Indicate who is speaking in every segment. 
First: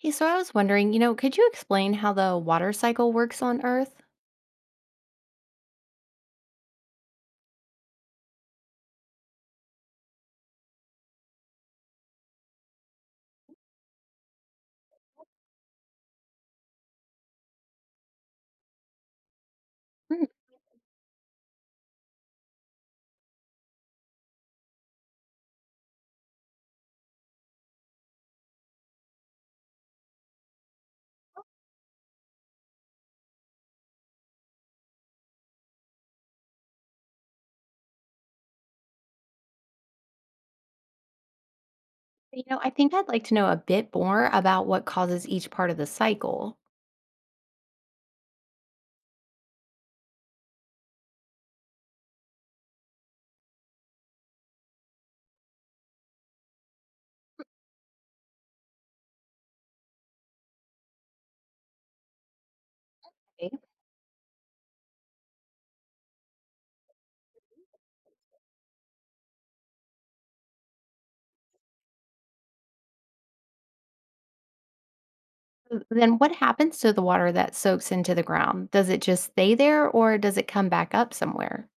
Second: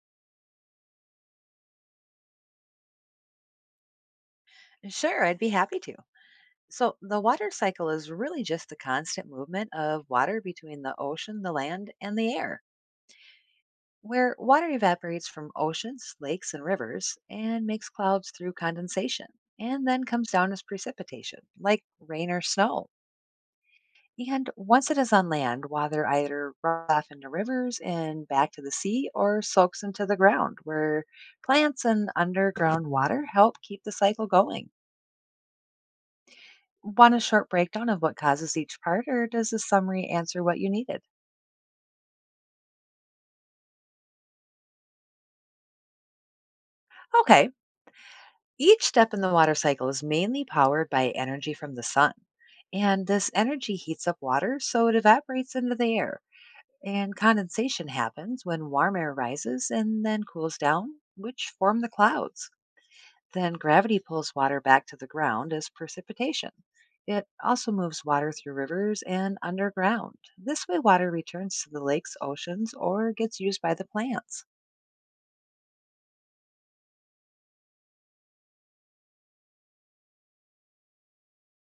Speaker 1: Hey, so I was wondering, could you explain how the water cycle works on Earth?
Speaker 2: Sure, I'd be happy to. So, the water cycle is really just the constant movement of water between the ocean, the land, and the air, where water evaporates from oceans, lakes, and rivers and makes clouds through condensation, and then
Speaker 1: Hmm.
Speaker 2: comes down as precipitation, like rain or snow. And once it is on land, water either runs off into rivers and back to the sea or soaks into the ground, where plants and underground water help keep the cycle going. Want a short breakdown of what causes each part, or does the summary answer what you needed?
Speaker 1: I think I'd like to know a bit more about what causes each part of the cycle.
Speaker 2: Okay, each step in the water cycle is mainly powered by energy from the sun. And this energy heats up water so it evaporates into the air. And condensation happens when warm air rises and then cools down, which form the clouds.
Speaker 1: Okay.
Speaker 2: Then gravity pulls water back to the ground as precipitation. It also moves water through rivers and underground. This way, water returns to the lakes, oceans, or gets used by the plants.
Speaker 1: Then what happens to the water that soaks into the ground? Does it just stay there or does it come back up somewhere?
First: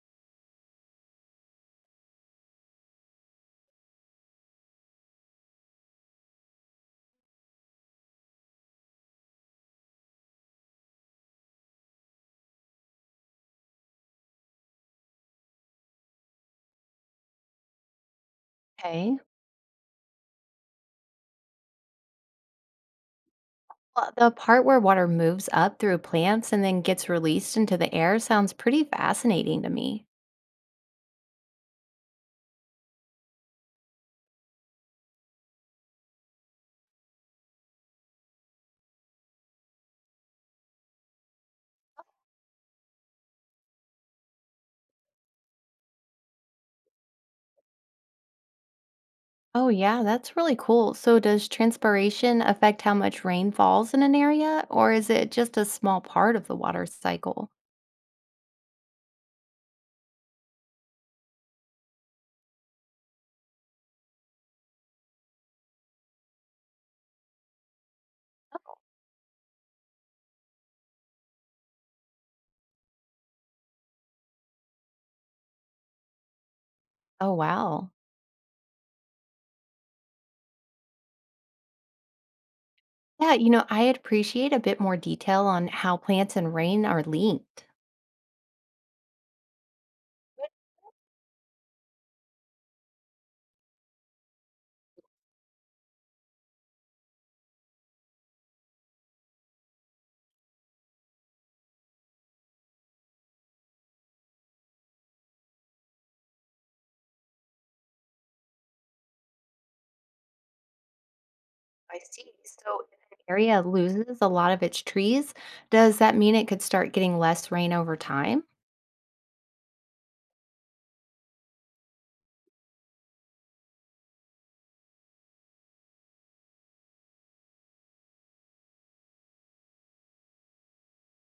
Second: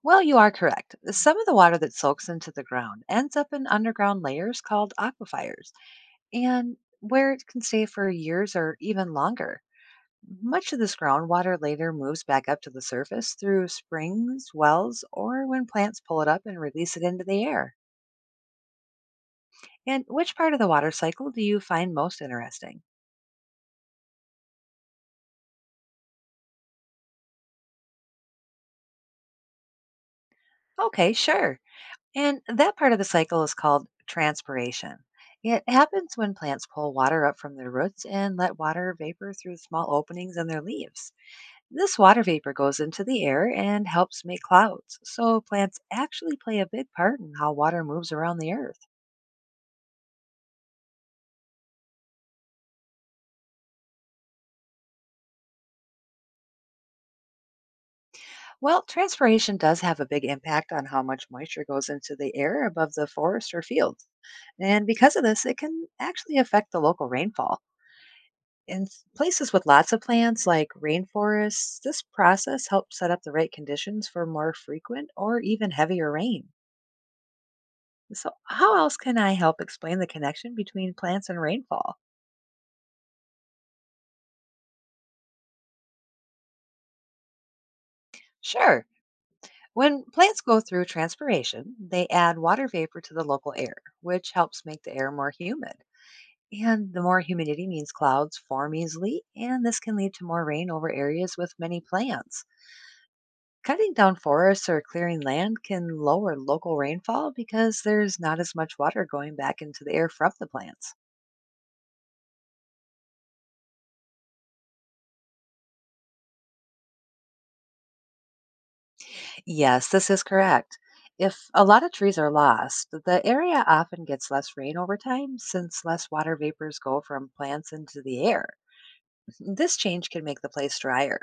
Speaker 2: Well, you are correct. Some of the water that soaks into the ground ends up in underground layers called aquifers, and where it can stay for years or even longer. Much of this groundwater later moves back up to the surface through springs, wells, or when plants pull it up and release it into the air.
Speaker 1: Okay.
Speaker 2: And which part of the water cycle do you find most interesting?
Speaker 1: Well, the part where water moves up through plants and then gets released into the air sounds pretty fascinating to me.
Speaker 2: Okay, sure. And that part of the cycle is called transpiration. It happens when plants pull water up from their roots and let water vapor through small openings in their leaves. This water vapor goes into the air and helps make clouds, so plants actually play a big part in how water moves around the earth.
Speaker 1: Oh, yeah, that's really cool. So, does transpiration affect how much rain falls in an area, or is it just a small part of the water cycle?
Speaker 2: Well, transpiration does have a big impact on how much moisture goes into the air above the forest or fields, and because of this, it can actually affect the local rainfall. In places with lots of plants, like rainforests, this process helps set up the right conditions for more frequent or even heavier rain.
Speaker 1: Oh, wow.
Speaker 2: So, how else can I help explain the connection between plants and rainfall?
Speaker 1: Yeah, I appreciate a bit more detail on how plants and rain are linked.
Speaker 2: Sure. When plants go through transpiration, they add water vapor to the local air, which helps make the air more humid. And the more humidity means clouds form easily, and this can lead to more rain over areas with many plants. Cutting down forests or clearing land can lower local rainfall because there's not as much water going back into the air from the plants.
Speaker 1: I see. So if an area loses a lot of its trees, does that mean it could start getting less rain over time?
Speaker 2: Yes, this is correct. If a lot of trees are lost, the area often gets less rain over time since less water vapors go from plants into the air. This change can make the place drier,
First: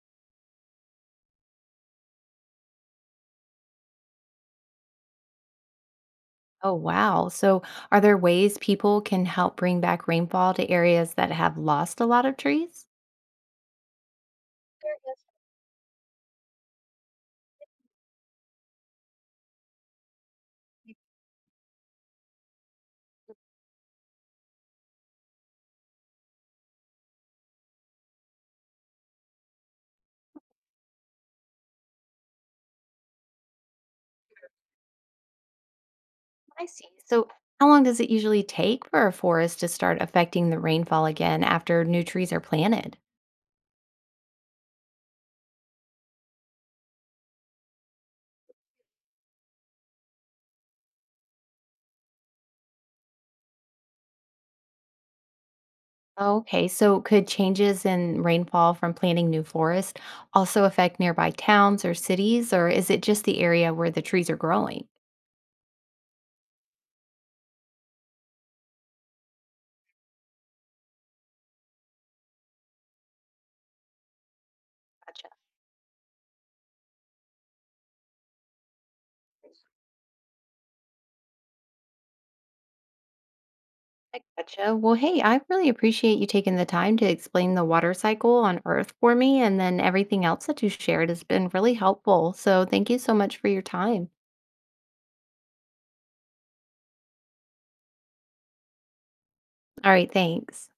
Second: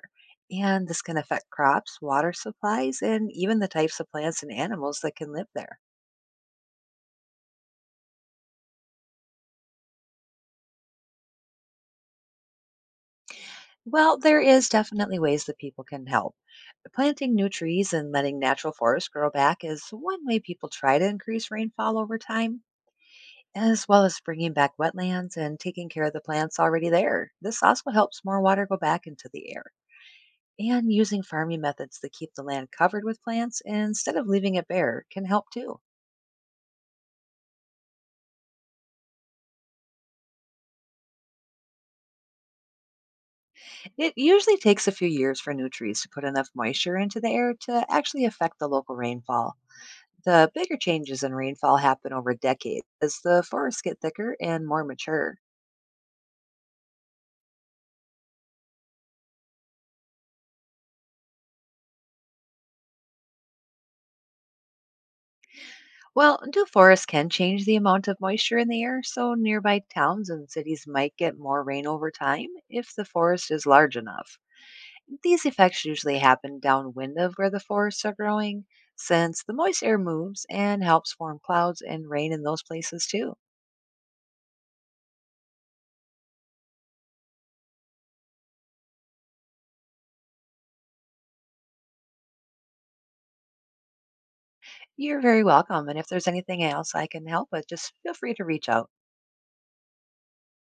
Speaker 2: and this can affect crops, water supplies, and even the types of plants and animals that can live there.
Speaker 1: Oh, wow. So are there ways people can help bring back rainfall to areas that have lost a lot of trees?
Speaker 2: Well, there is definitely ways that people can help. Planting new trees and letting natural forests grow back is one way people try to increase rainfall over time, as well as bringing back wetlands and taking care of the plants already there. This also helps more water go back into the air. And using farming methods that keep the land covered with plants instead of leaving it bare can help too.
Speaker 1: I see. So, how long does it usually take for a forest to start affecting the rainfall again after new trees are planted?
Speaker 2: It usually takes a few years for new trees to put enough moisture into the air to actually affect the local rainfall. The bigger changes in rainfall happen over decades as the forests get thicker and more mature.
Speaker 1: Okay, so could changes in rainfall from planting new forest also affect nearby towns or cities, or is it just the area where the trees are growing?
Speaker 2: Well, new forests can change the amount of moisture in the air, so nearby towns and cities might get more rain over time if the forest is large enough.
Speaker 1: Gotcha.
Speaker 2: These effects usually happen downwind of where the forests are growing, since the moist air moves and helps form clouds and rain in those places too.
Speaker 1: I gotcha. Well, hey, I really appreciate you taking the time to explain the water cycle on Earth for me, and then everything else that you shared has been really helpful. So, thank you so much for your time.
Speaker 2: You're very welcome, and if there's anything else I can help with, just feel free to reach out.
Speaker 1: All right, thanks.